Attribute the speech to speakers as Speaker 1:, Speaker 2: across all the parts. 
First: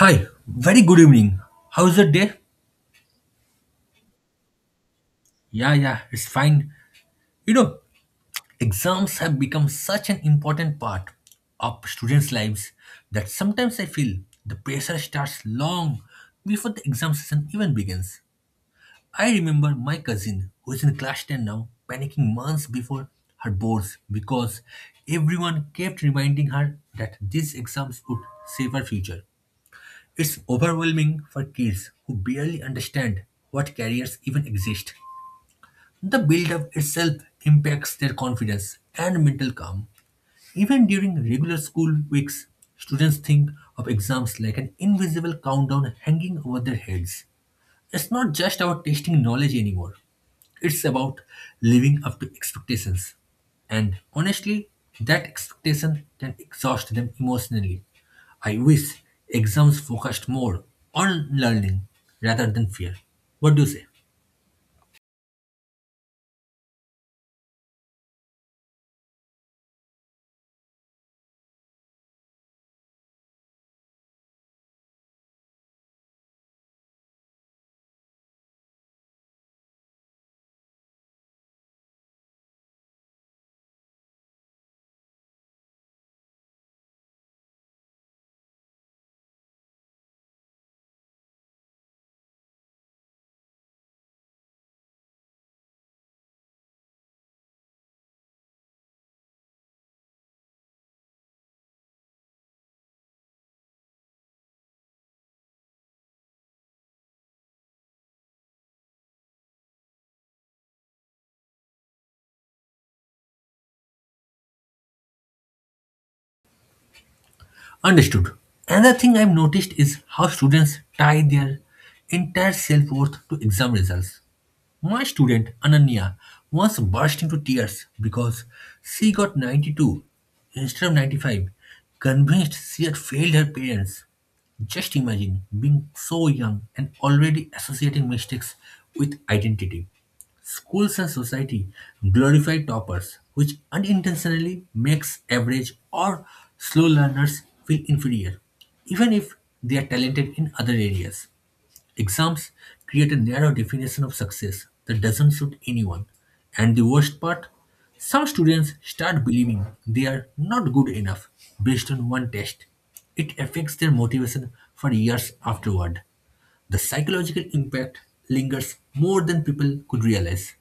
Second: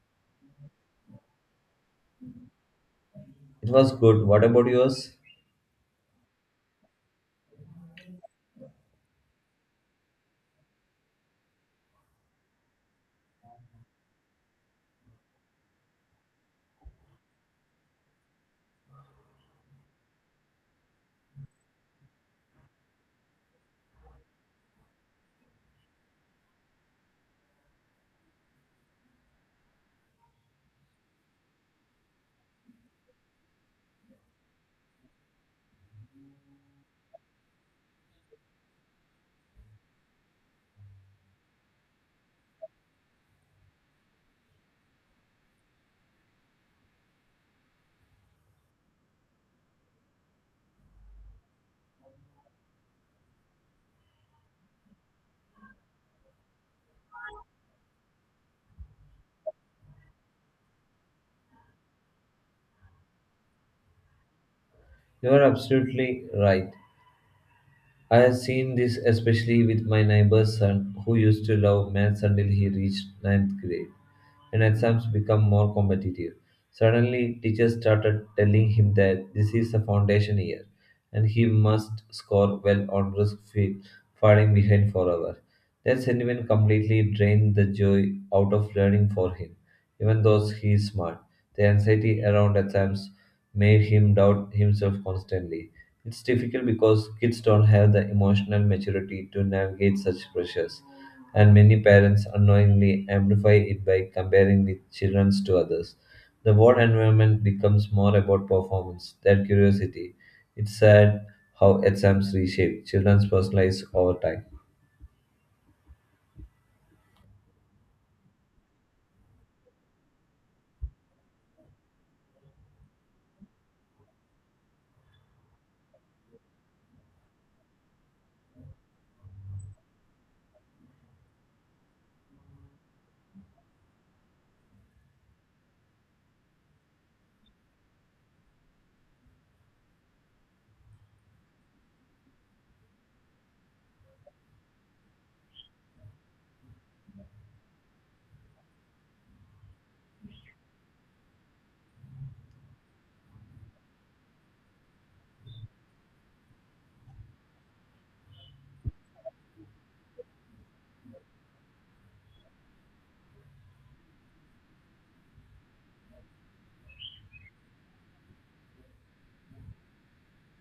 Speaker 1: Hi, very good evening. How's your day?
Speaker 2: It was good. What about yours?
Speaker 1: Yeah, yeah, it's fine. You know, Exams have become such an important part of students' lives that sometimes I feel the pressure starts long before the exam season even begins. I remember my cousin, who is in class 10 now, panicking months before her boards because everyone kept reminding her that these exams would save her future. It's overwhelming for kids who barely understand what careers even exist. The build-up itself impacts their confidence and mental calm. Even during regular school weeks, students think of exams like an invisible countdown hanging over their heads. It's not just about testing knowledge anymore. It's about living up to expectations. And honestly, that expectation can exhaust them emotionally. I wish exams focused more on learning rather than fear. What do you say?
Speaker 2: You are absolutely right. I have seen this especially with my neighbor's son who used to love maths until he reached ninth grade and exams become more competitive. Suddenly, teachers started telling him that this is a foundation year and he must score well or risk falling behind forever. That sentiment completely drained the joy out of learning for him. Even though he is smart, the anxiety around exams made him doubt himself constantly. It's difficult because kids don't have the emotional maturity to navigate such pressures, and many parents unknowingly amplify it by comparing the children to others. The work environment becomes more about performance than curiosity. It's sad how exams reshape children's personal lives over time.
Speaker 1: Understood. Another thing I've noticed is how students tie their entire self worth to exam results. My student, Ananya, once burst into tears because she got 92 instead of 95, convinced she had failed her parents. Just imagine being so young and already associating mistakes with identity. Schools and society glorify toppers, which unintentionally makes average or slow learners feel inferior, even if they are talented in other areas. Exams create a narrow definition of success that doesn't suit anyone. And the worst part, some students start believing they are not good enough based on one test. It affects their motivation for years afterward. The psychological impact lingers more than people could realize.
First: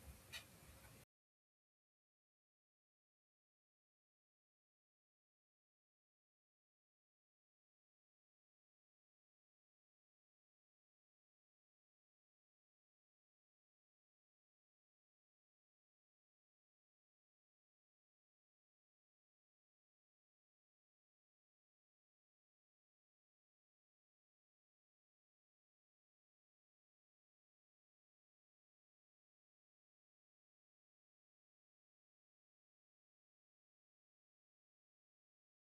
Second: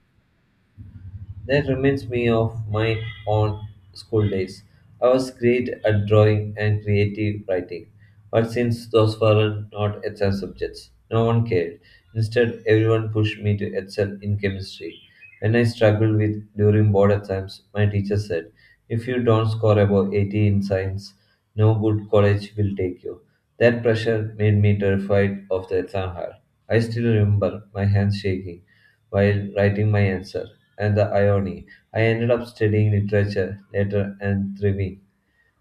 Speaker 2: That reminds me of my own school days. I was great at drawing and creative writing, but since those were not exam subjects, no one cared. Instead, everyone pushed me to excel in chemistry. When I struggled with during board exams, my teacher said, "If you don't score above 80 in science, no good college will take you." That pressure made me terrified of the exam hall. I still remember my hands shaking while writing my answer. And the irony, I ended up studying literature later and thriving.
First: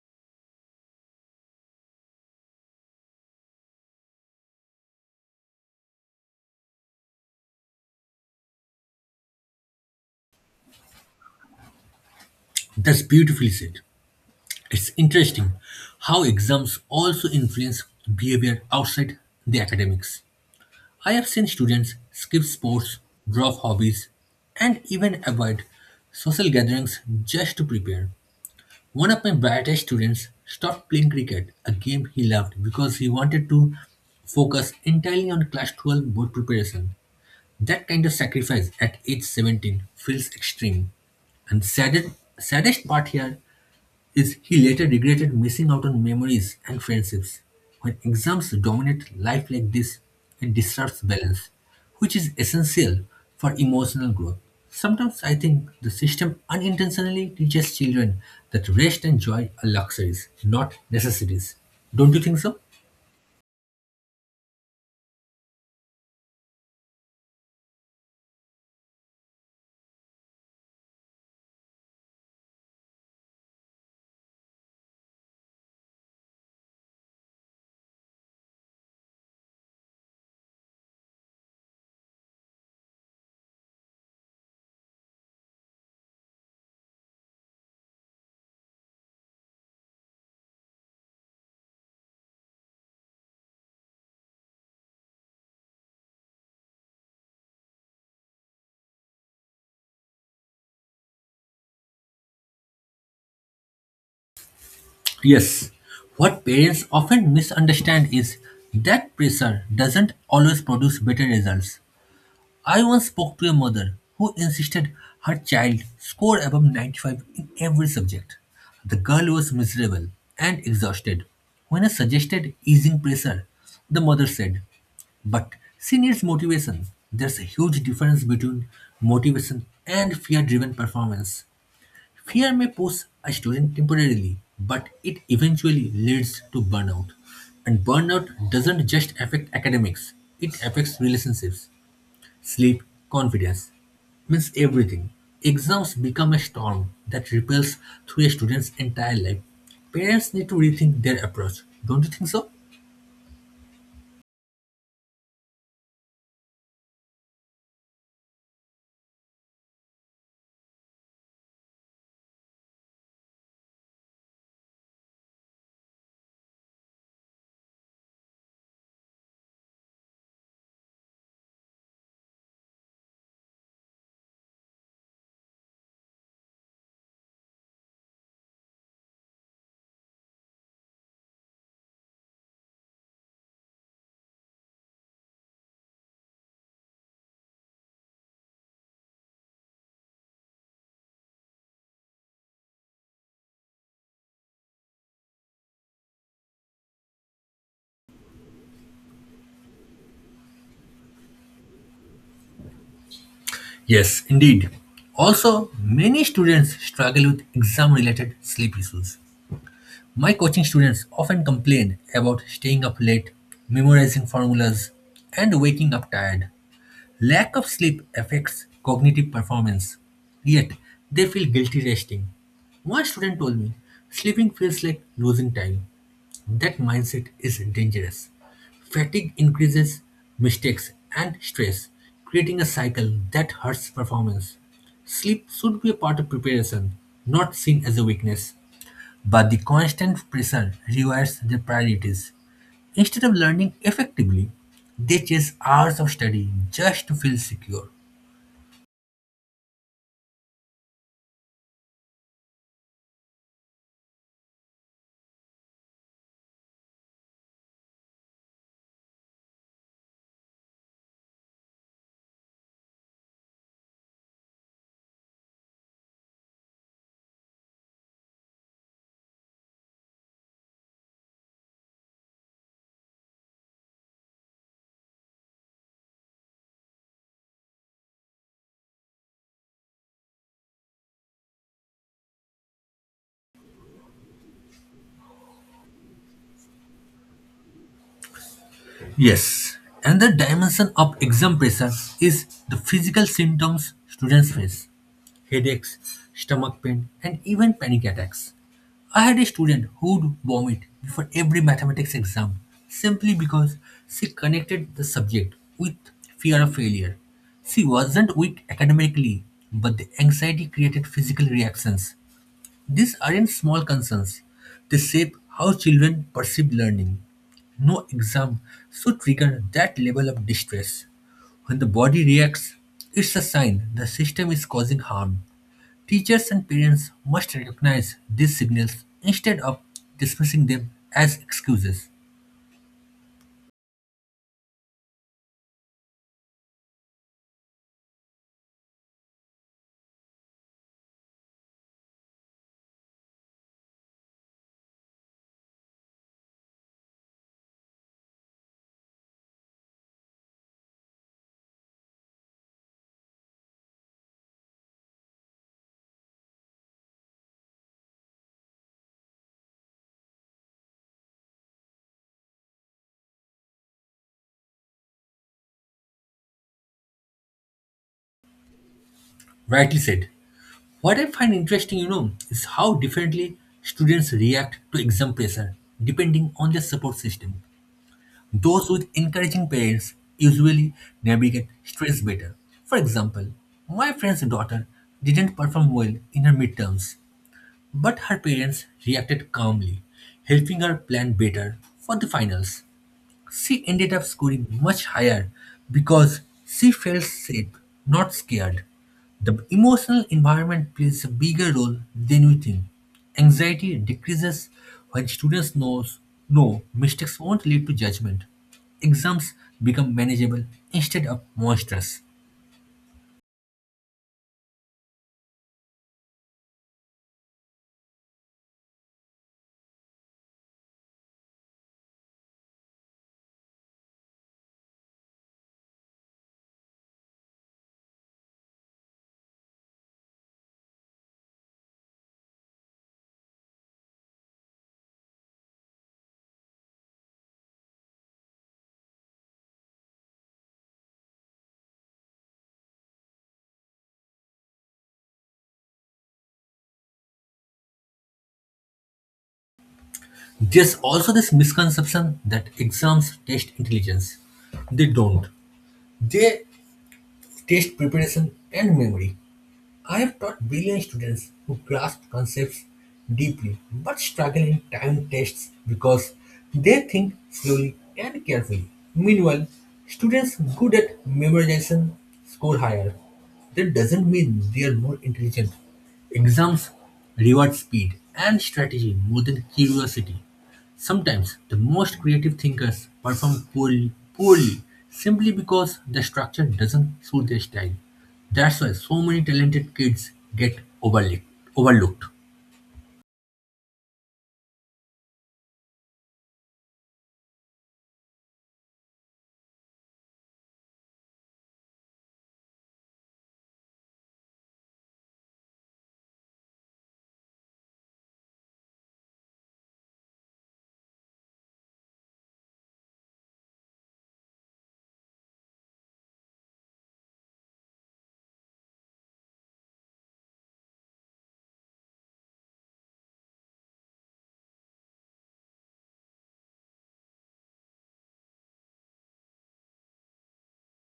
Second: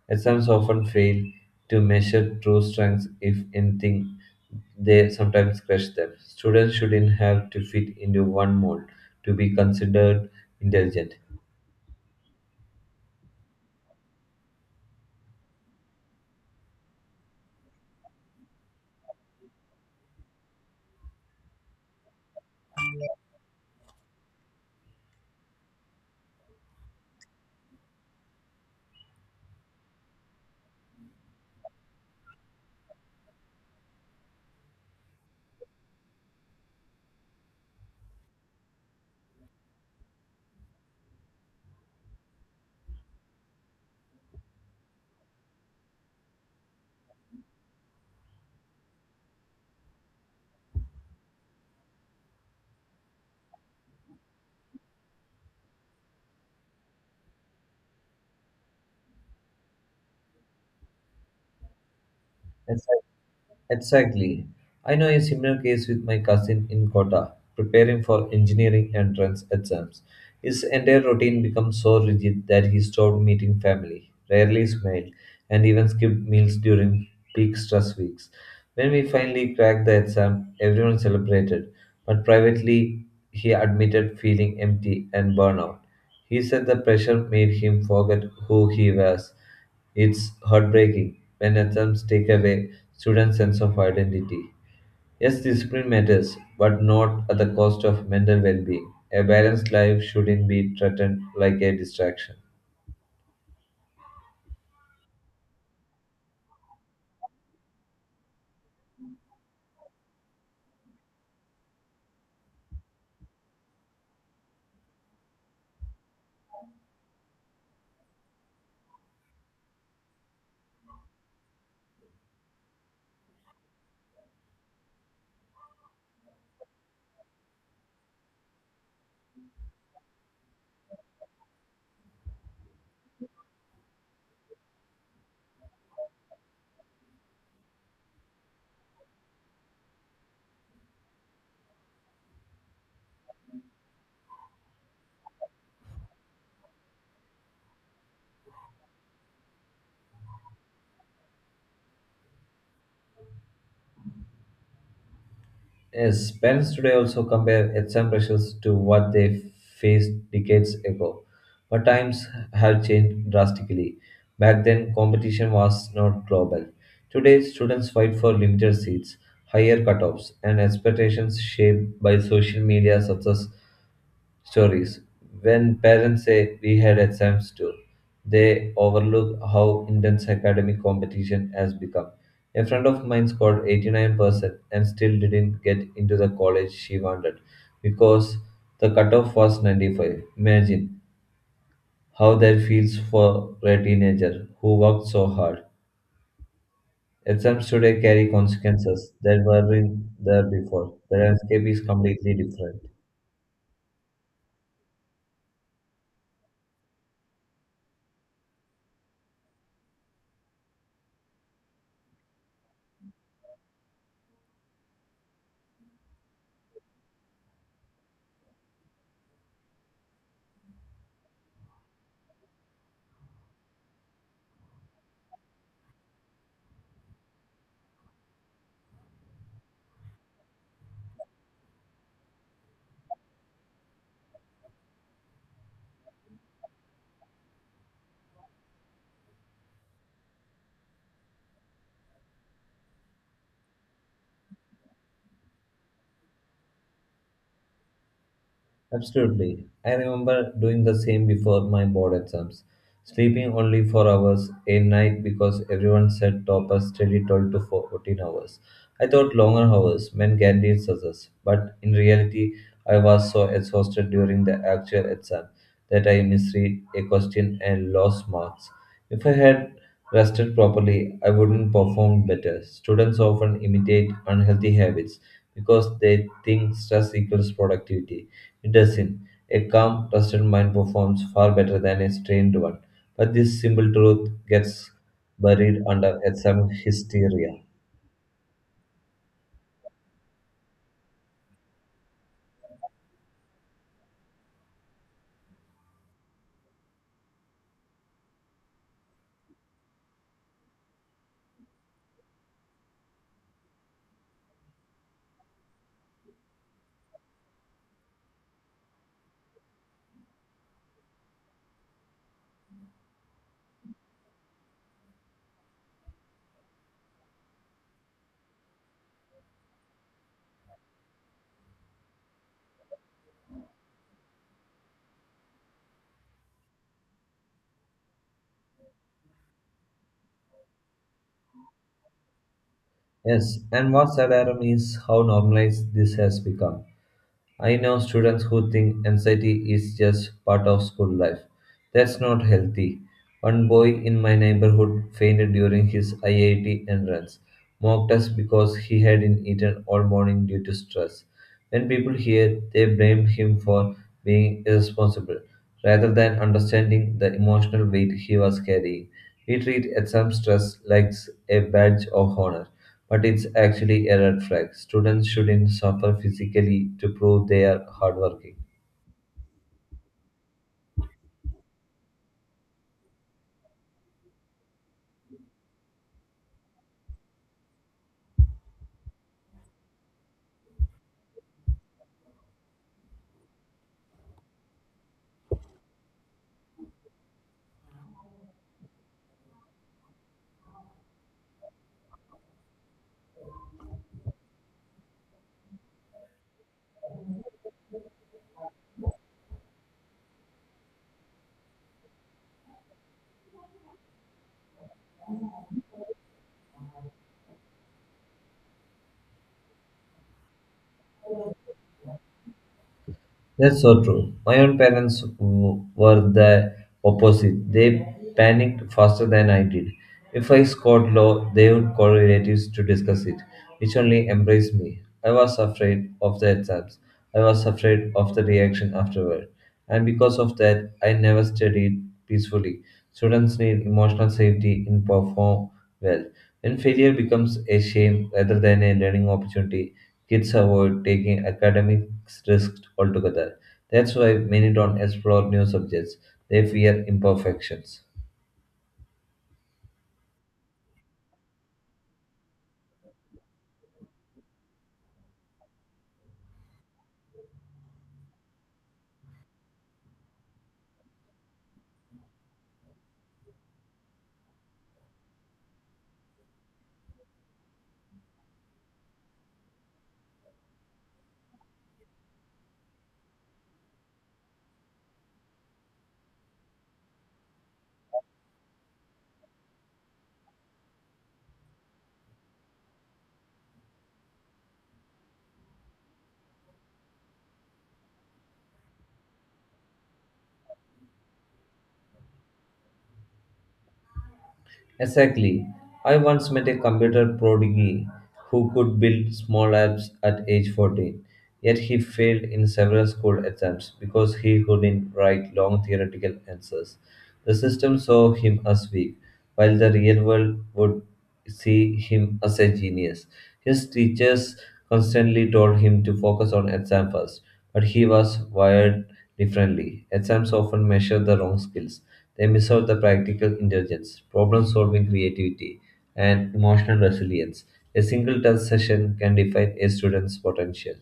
Speaker 2: Exams often fail to measure true strengths. If anything, they sometimes crush them. Students shouldn't have to fit into one mold to be considered intelligent.
Speaker 1: That's beautifully said. It's interesting how exams also influence behavior outside the academics. I have seen students skip sports, drop hobbies, and even avoid social gatherings just to prepare. One of my brightest students stopped playing cricket, a game he loved, because he wanted to focus entirely on class 12 board preparation. That kind of sacrifice at age 17 feels extreme. And saddest part here is he later regretted missing out on memories and friendships. When exams dominate life like this, it disrupts balance, which is essential for emotional growth. Sometimes I think the system unintentionally teaches children that rest and joy are luxuries, not necessities. Don't you think so?
Speaker 2: Yes, exactly. I know a similar case with my cousin in Kota, preparing for engineering entrance exams. His entire routine became so rigid that he stopped meeting family, rarely smiled, and even skipped meals during peak stress weeks. When we finally cracked the exam, everyone celebrated, but privately he admitted feeling empty and burnout. He said the pressure made him forget who he was. It's heartbreaking when attempts take away students' sense of identity. Yes, discipline matters, but not at the cost of mental well being. A balanced life shouldn't be threatened like a distraction.
Speaker 1: Yes. What parents often misunderstand is that pressure doesn't always produce better results. I once spoke to a mother who insisted her child score above 95 in every subject. The girl was miserable and exhausted. When I suggested easing pressure, the mother said, but she needs motivation. There's a huge difference between motivation and fear driven performance. Fear may push a student temporarily, but it eventually leads to burnout. And burnout doesn't just affect academics, it affects relationships. Sleep, confidence, means everything. Exams become a storm that ripples through a student's entire life. Parents need to rethink their approach, don't you think so?
Speaker 2: Yes, parents today also compare exam pressures to what they faced decades ago. But times have changed drastically. Back then, competition was not global. Today, students fight for limited seats, higher cutoffs, and expectations shaped by social media success stories. When parents say we had exams too, they overlook how intense academic competition has become. A friend of mine scored 89% and still didn't get into the college she wanted because the cutoff was 95. Imagine how that feels for a teenager who worked so hard. Exams today carry consequences that weren't there before. The landscape is completely different.
Speaker 1: Yes, indeed. Also, many students struggle with exam related sleep issues. My coaching students often complain about staying up late, memorizing formulas, and waking up tired. Lack of sleep affects cognitive performance, yet they feel guilty resting. One student told me, sleeping feels like losing time. That mindset is dangerous. Fatigue increases mistakes and stress, creating a cycle that hurts performance. Sleep should be a part of preparation, not seen as a weakness. But the constant pressure rewires their priorities. Instead of learning effectively, they chase hours of study just to feel secure.
Speaker 2: Absolutely. I remember doing the same before my board exams, sleeping only 4 hours a night because everyone said toppers study 12 to 14 hours. I thought longer hours meant guaranteed success, but in reality, I was so exhausted during the actual exam that I misread a question and lost marks. If I had rested properly, I wouldn't perform better. Students often imitate unhealthy habits because they think stress equals productivity. It doesn't. A calm, trusted mind performs far better than a strained one. But this simple truth gets buried under some hysteria.
Speaker 1: Yes, and the dimension of exam pressure is the physical symptoms students face headaches, stomach pain, and even panic attacks. I had a student who would vomit before every mathematics exam simply because she connected the subject with fear of failure. She wasn't weak academically, but the anxiety created physical reactions these aren't small concerns, they shape how children perceive learning. No exam should trigger that level of distress. When the body reacts, it's a sign the system is causing harm. Teachers and parents must recognize these signals instead of dismissing them as excuses.
Speaker 2: Yes, and what's alarming is how normalized this has become. I know students who think anxiety is just part of school life. That's not healthy. One boy in my neighborhood fainted during his IIT entrance, mocked us because he hadn't eaten all morning due to stress. When people hear, they blame him for being irresponsible rather than understanding the emotional weight he was carrying. We treat exam stress like a badge of honor, but it's actually a red flag. Students shouldn't suffer physically to prove they are hardworking.
Speaker 1: Rightly said. What I find interesting, is how differently students react to exam pressure depending on their support system. Those with encouraging parents usually navigate stress better. For example, my friend's daughter didn't perform well in her midterms, but her parents reacted calmly, helping her plan better for the finals. She ended up scoring much higher because she felt safe, not scared. The emotional environment plays a bigger role than we think. Anxiety decreases when students knows no mistakes won't lead to judgment. Exams become manageable instead of monstrous.
Speaker 2: That's so true. My own parents were the opposite. They panicked faster than I did. If I scored low, they would call relatives to discuss it, which only embraced me. I was afraid of the exams. I was afraid of the reaction afterward. And because of that, I never studied peacefully. Students need emotional safety in perform well. When failure becomes a shame rather than a learning opportunity, kids avoid taking academic risks altogether. That's why many don't explore new subjects. They fear imperfections.
Speaker 1: There's also this misconception that exams test intelligence. They don't. They test preparation and memory. I have taught brilliant students who grasp concepts deeply but struggle in timed tests because they think slowly and carefully. Meanwhile, students good at memorization score higher. That doesn't mean they are more intelligent. Exams reward speed and strategy more than curiosity. Sometimes the most creative thinkers perform poorly simply because the structure doesn't suit their style. That's why so many talented kids get overlooked.
Speaker 2: Exactly. I once met a computer prodigy who could build small apps at age 14, yet he failed in several school exams because he couldn't write long theoretical answers. The system saw him as weak while the real world would see him as a genius. His teachers constantly told him to focus on exams first, but he was wired differently. Exams often measure the wrong skills. They miss out the practical intelligence, problem solving creativity, and emotional resilience. A single test session can define a student's potential.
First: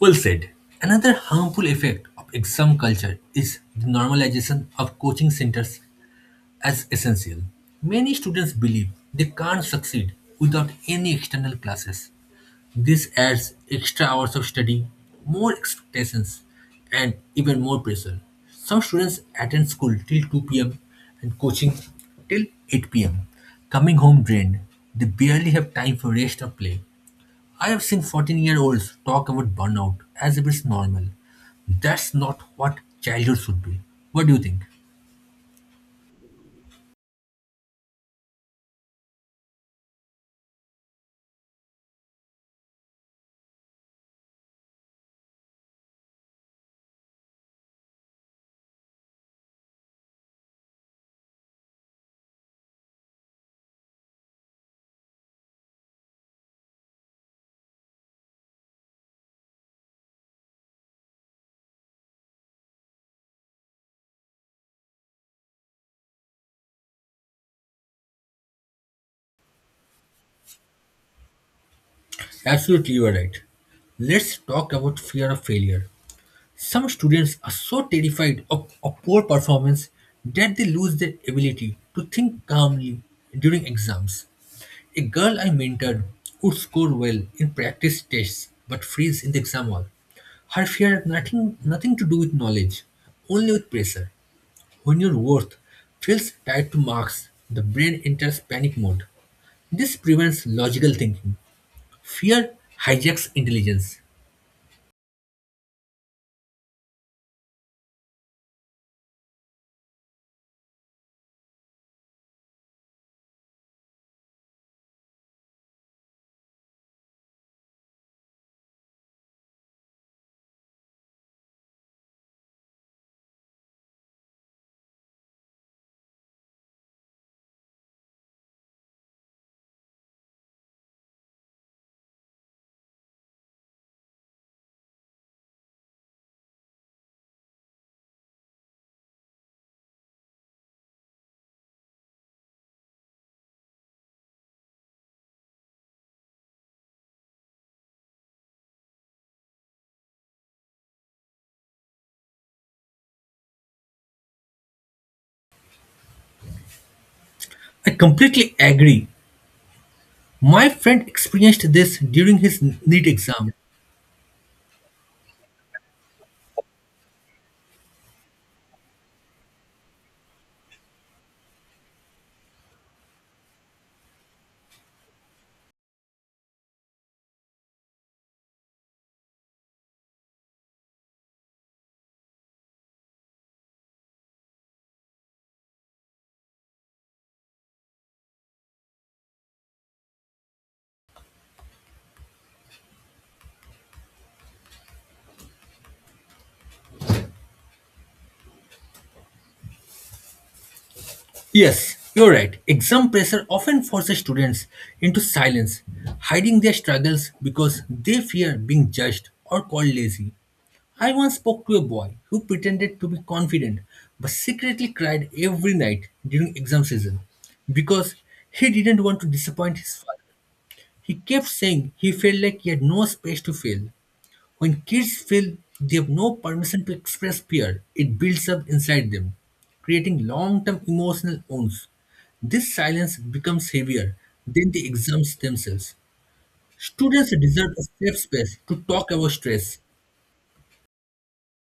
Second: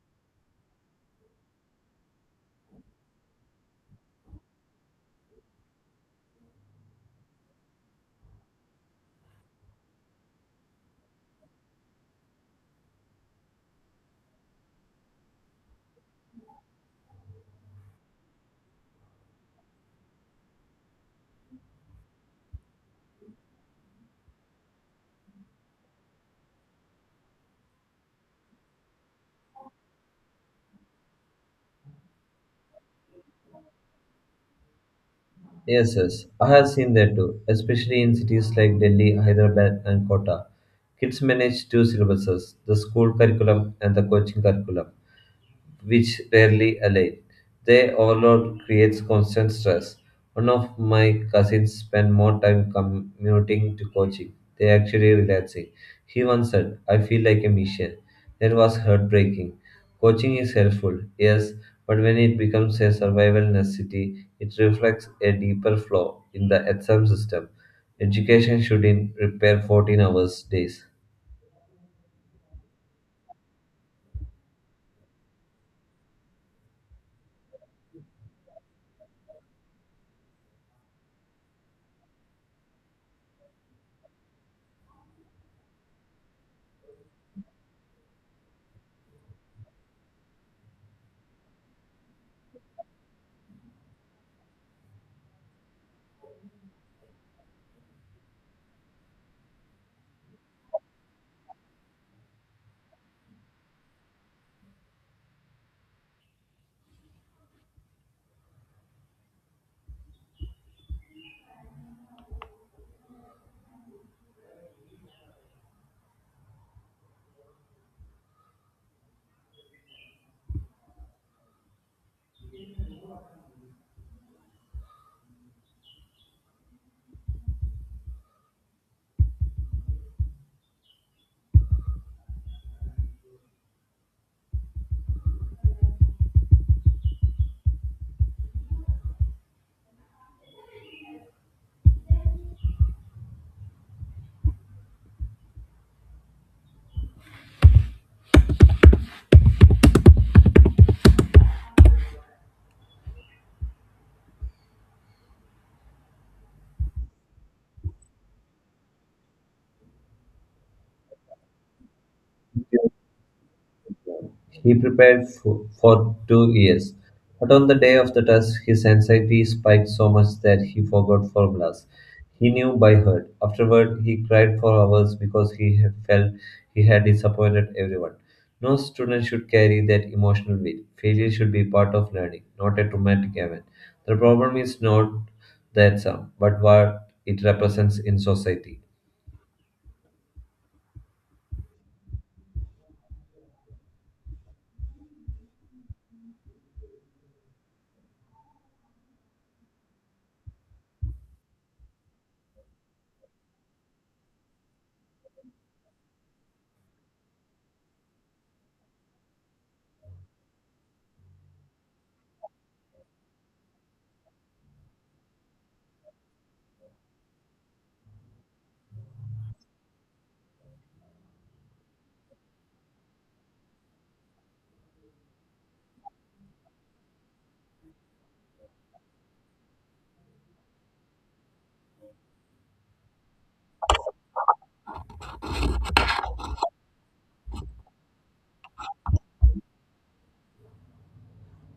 Speaker 1: Well said. Another harmful effect of exam culture is the normalization of coaching centers as essential. Many students believe they can't succeed without any external classes. This adds extra hours of study, more expectations, and even more pressure. Some students attend school till 2 p.m. and coaching till 8 p.m., coming home drained. They barely have time for rest or play. I have seen 14-year-olds talk about burnout as if it's normal. That's not what childhood should be. What do you think?
Speaker 2: Yes, I have seen that too, especially in cities like Delhi, Hyderabad, and Kota. Kids manage two syllabuses, the school curriculum and the coaching curriculum, which rarely align. Their overload creates constant stress. One of my cousins spent more time commuting to coaching. They actually relaxing. He once said, I feel like a machine. That was heartbreaking. Coaching is helpful, yes, but when it becomes a survival necessity, it reflects a deeper flaw in the exam system. Education should in repair 14 hours days.
Speaker 1: Absolutely, you are right. Let's talk about fear of failure. Some students are so terrified of a poor performance that they lose their ability to think calmly during exams. A girl I mentored would score well in practice tests but freeze in the exam hall. Her fear had nothing to do with knowledge, only with pressure. When your worth feels tied to marks, the brain enters panic mode. This prevents logical thinking. Fear hijacks intelligence. I completely agree. My friend experienced this during his NEET exam.
Speaker 2: He prepared for 2 years, but on the day of the test, his anxiety spiked so much that he forgot formulas he knew by heart. Afterward, he cried for hours because he had felt he had disappointed everyone. No student should carry that emotional weight. Failure should be part of learning, not a traumatic event. The problem is not that sum, but what it represents in society.
Speaker 1: Yes, you're right. Exam pressure often forces students into silence, hiding their struggles because they fear being judged or called lazy. I once spoke to a boy who pretended to be confident but secretly cried every night during exam season because he didn't want to disappoint his father. He kept saying he felt like he had no space to fail. When kids feel they have no permission to express fear, it builds up inside them, creating long term emotional wounds. This silence becomes heavier than the exams themselves. Students deserve a safe space to talk about stress.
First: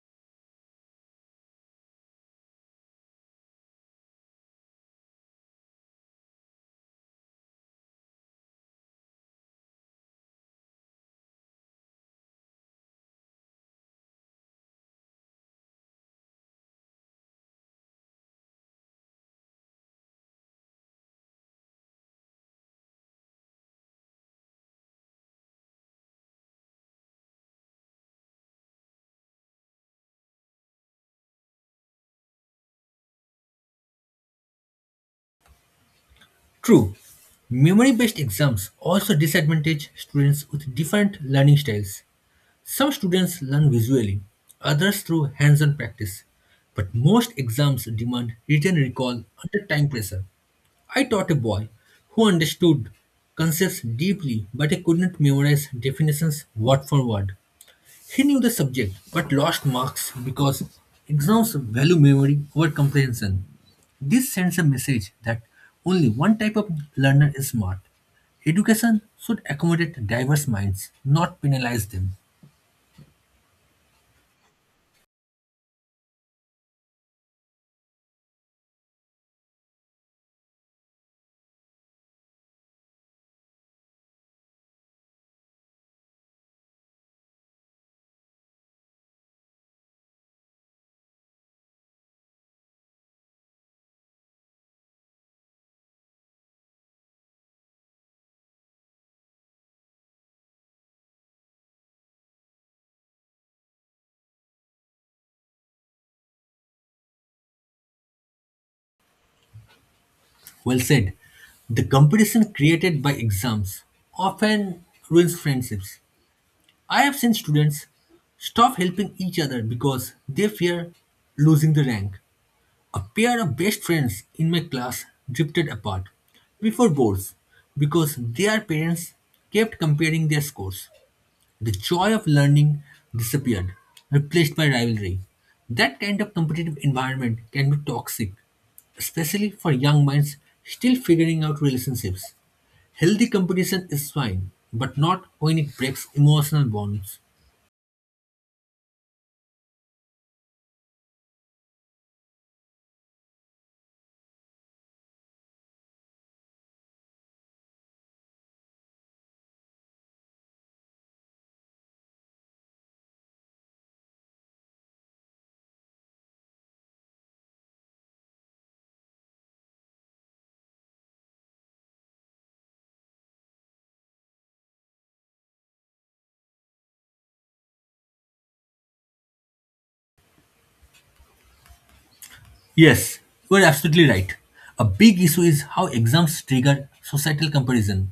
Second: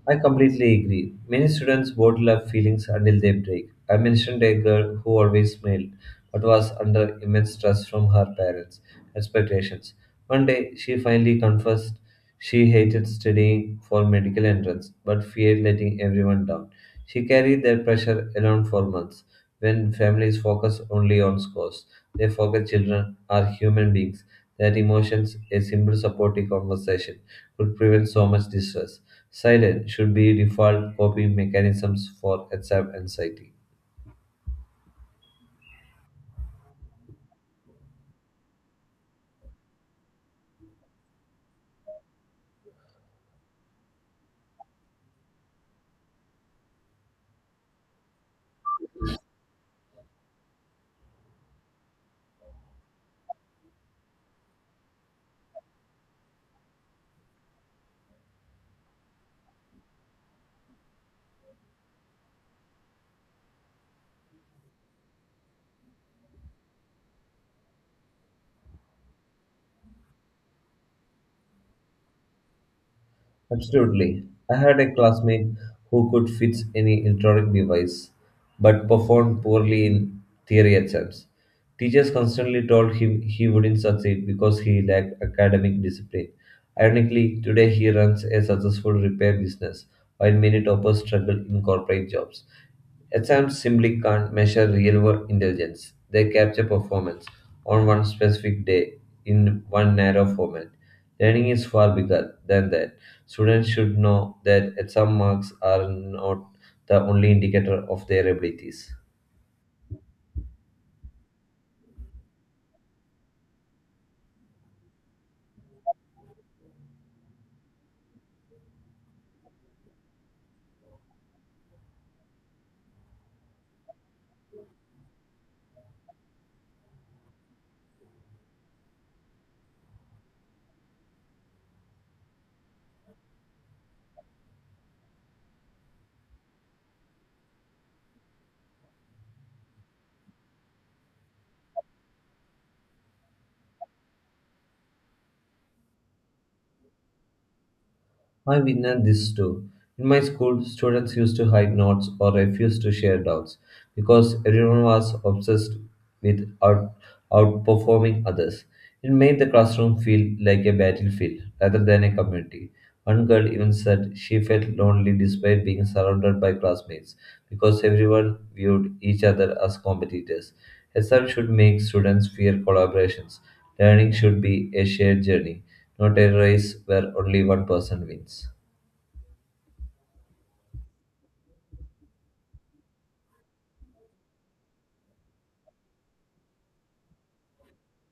Speaker 2: I completely agree. Many students bottle up feelings until they break. I mentioned a girl who always smiled, but was under immense stress from her parents' expectations. One day, she finally confessed she hated studying for medical entrance, but feared letting everyone down. She carried that pressure alone for months. When families focus only on scores, they forget children are human beings. That emotions, a simple supportive conversation, could prevent so much distress. Silence should be default coping mechanisms for exam anxiety.
Speaker 1: True, memory based exams also disadvantage students with different learning styles. Some students learn visually, others through hands on practice, but most exams demand written recall under time pressure. I taught a boy who understood concepts deeply, but he couldn't memorize definitions word for word. He knew the subject, but lost marks because exams value memory over comprehension. This sends a message that only one type of learner is smart. Education should accommodate diverse minds, not penalize them.
Speaker 2: Absolutely. I had a classmate who could fix any electronic device but performed poorly in theory exams. Teachers constantly told him he wouldn't succeed because he lacked academic discipline. Ironically, today he runs a successful repair business while many toppers struggle in corporate jobs. Exams simply can't measure real world intelligence. They capture performance on one specific day in one narrow format. Learning is far bigger than that. Students should know that exam marks are not the only indicator of their abilities.
Speaker 1: Well said. The competition created by exams often ruins friendships. I have seen students stop helping each other because they fear losing the rank. A pair of best friends in my class drifted apart before boards because their parents kept comparing their scores. The joy of learning disappeared, replaced by rivalry. That kind of competitive environment can be toxic, especially for young minds still figuring out relationships. Healthy competition is fine, but not when it breaks emotional bonds.
Speaker 2: I witnessed this too. In my school, students used to hide notes or refuse to share doubts because everyone was obsessed with outperforming others. It made the classroom feel like a battlefield rather than a community. One girl even said she felt lonely despite being surrounded by classmates because everyone viewed each other as competitors. Exams should make students fear collaborations. Learning should be a shared journey, not a race where only one person wins.
Speaker 1: Yes, you are absolutely right. A big issue is how exams trigger societal comparison.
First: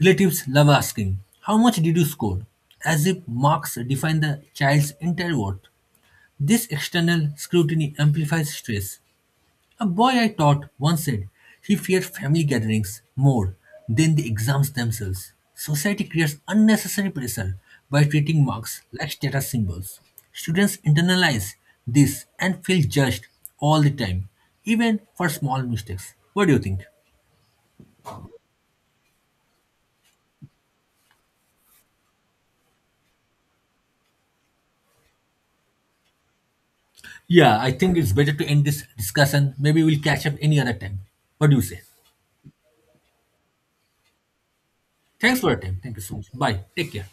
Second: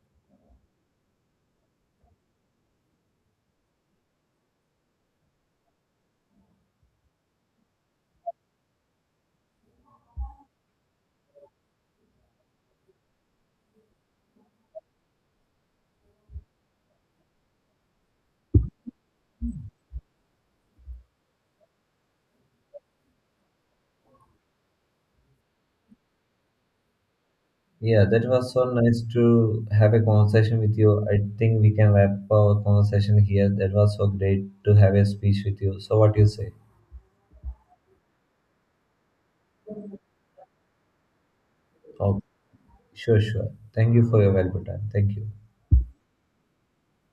Speaker 1: Relatives love asking, how much did you score? As if marks define the child's entire worth. This external scrutiny amplifies stress, a boy I taught once said he feared family gatherings more than the exams themselves. Society creates unnecessary pressure by treating marks like status symbols. Students internalize this and feel judged all the time, even for small mistakes. What do you think?
Speaker 2: Yeah, that was so nice to have a conversation with you. I think we can wrap our conversation here. That was so great to have a speech with you. So, what do you say?
Speaker 1: Yeah, I think it's better to end this discussion. Maybe we'll catch up any other time. What do you say?
Speaker 2: Oh, sure. Thank you for your valuable time. Thank you.
Speaker 1: Thanks for your time. Thank you so much. Bye. Take care.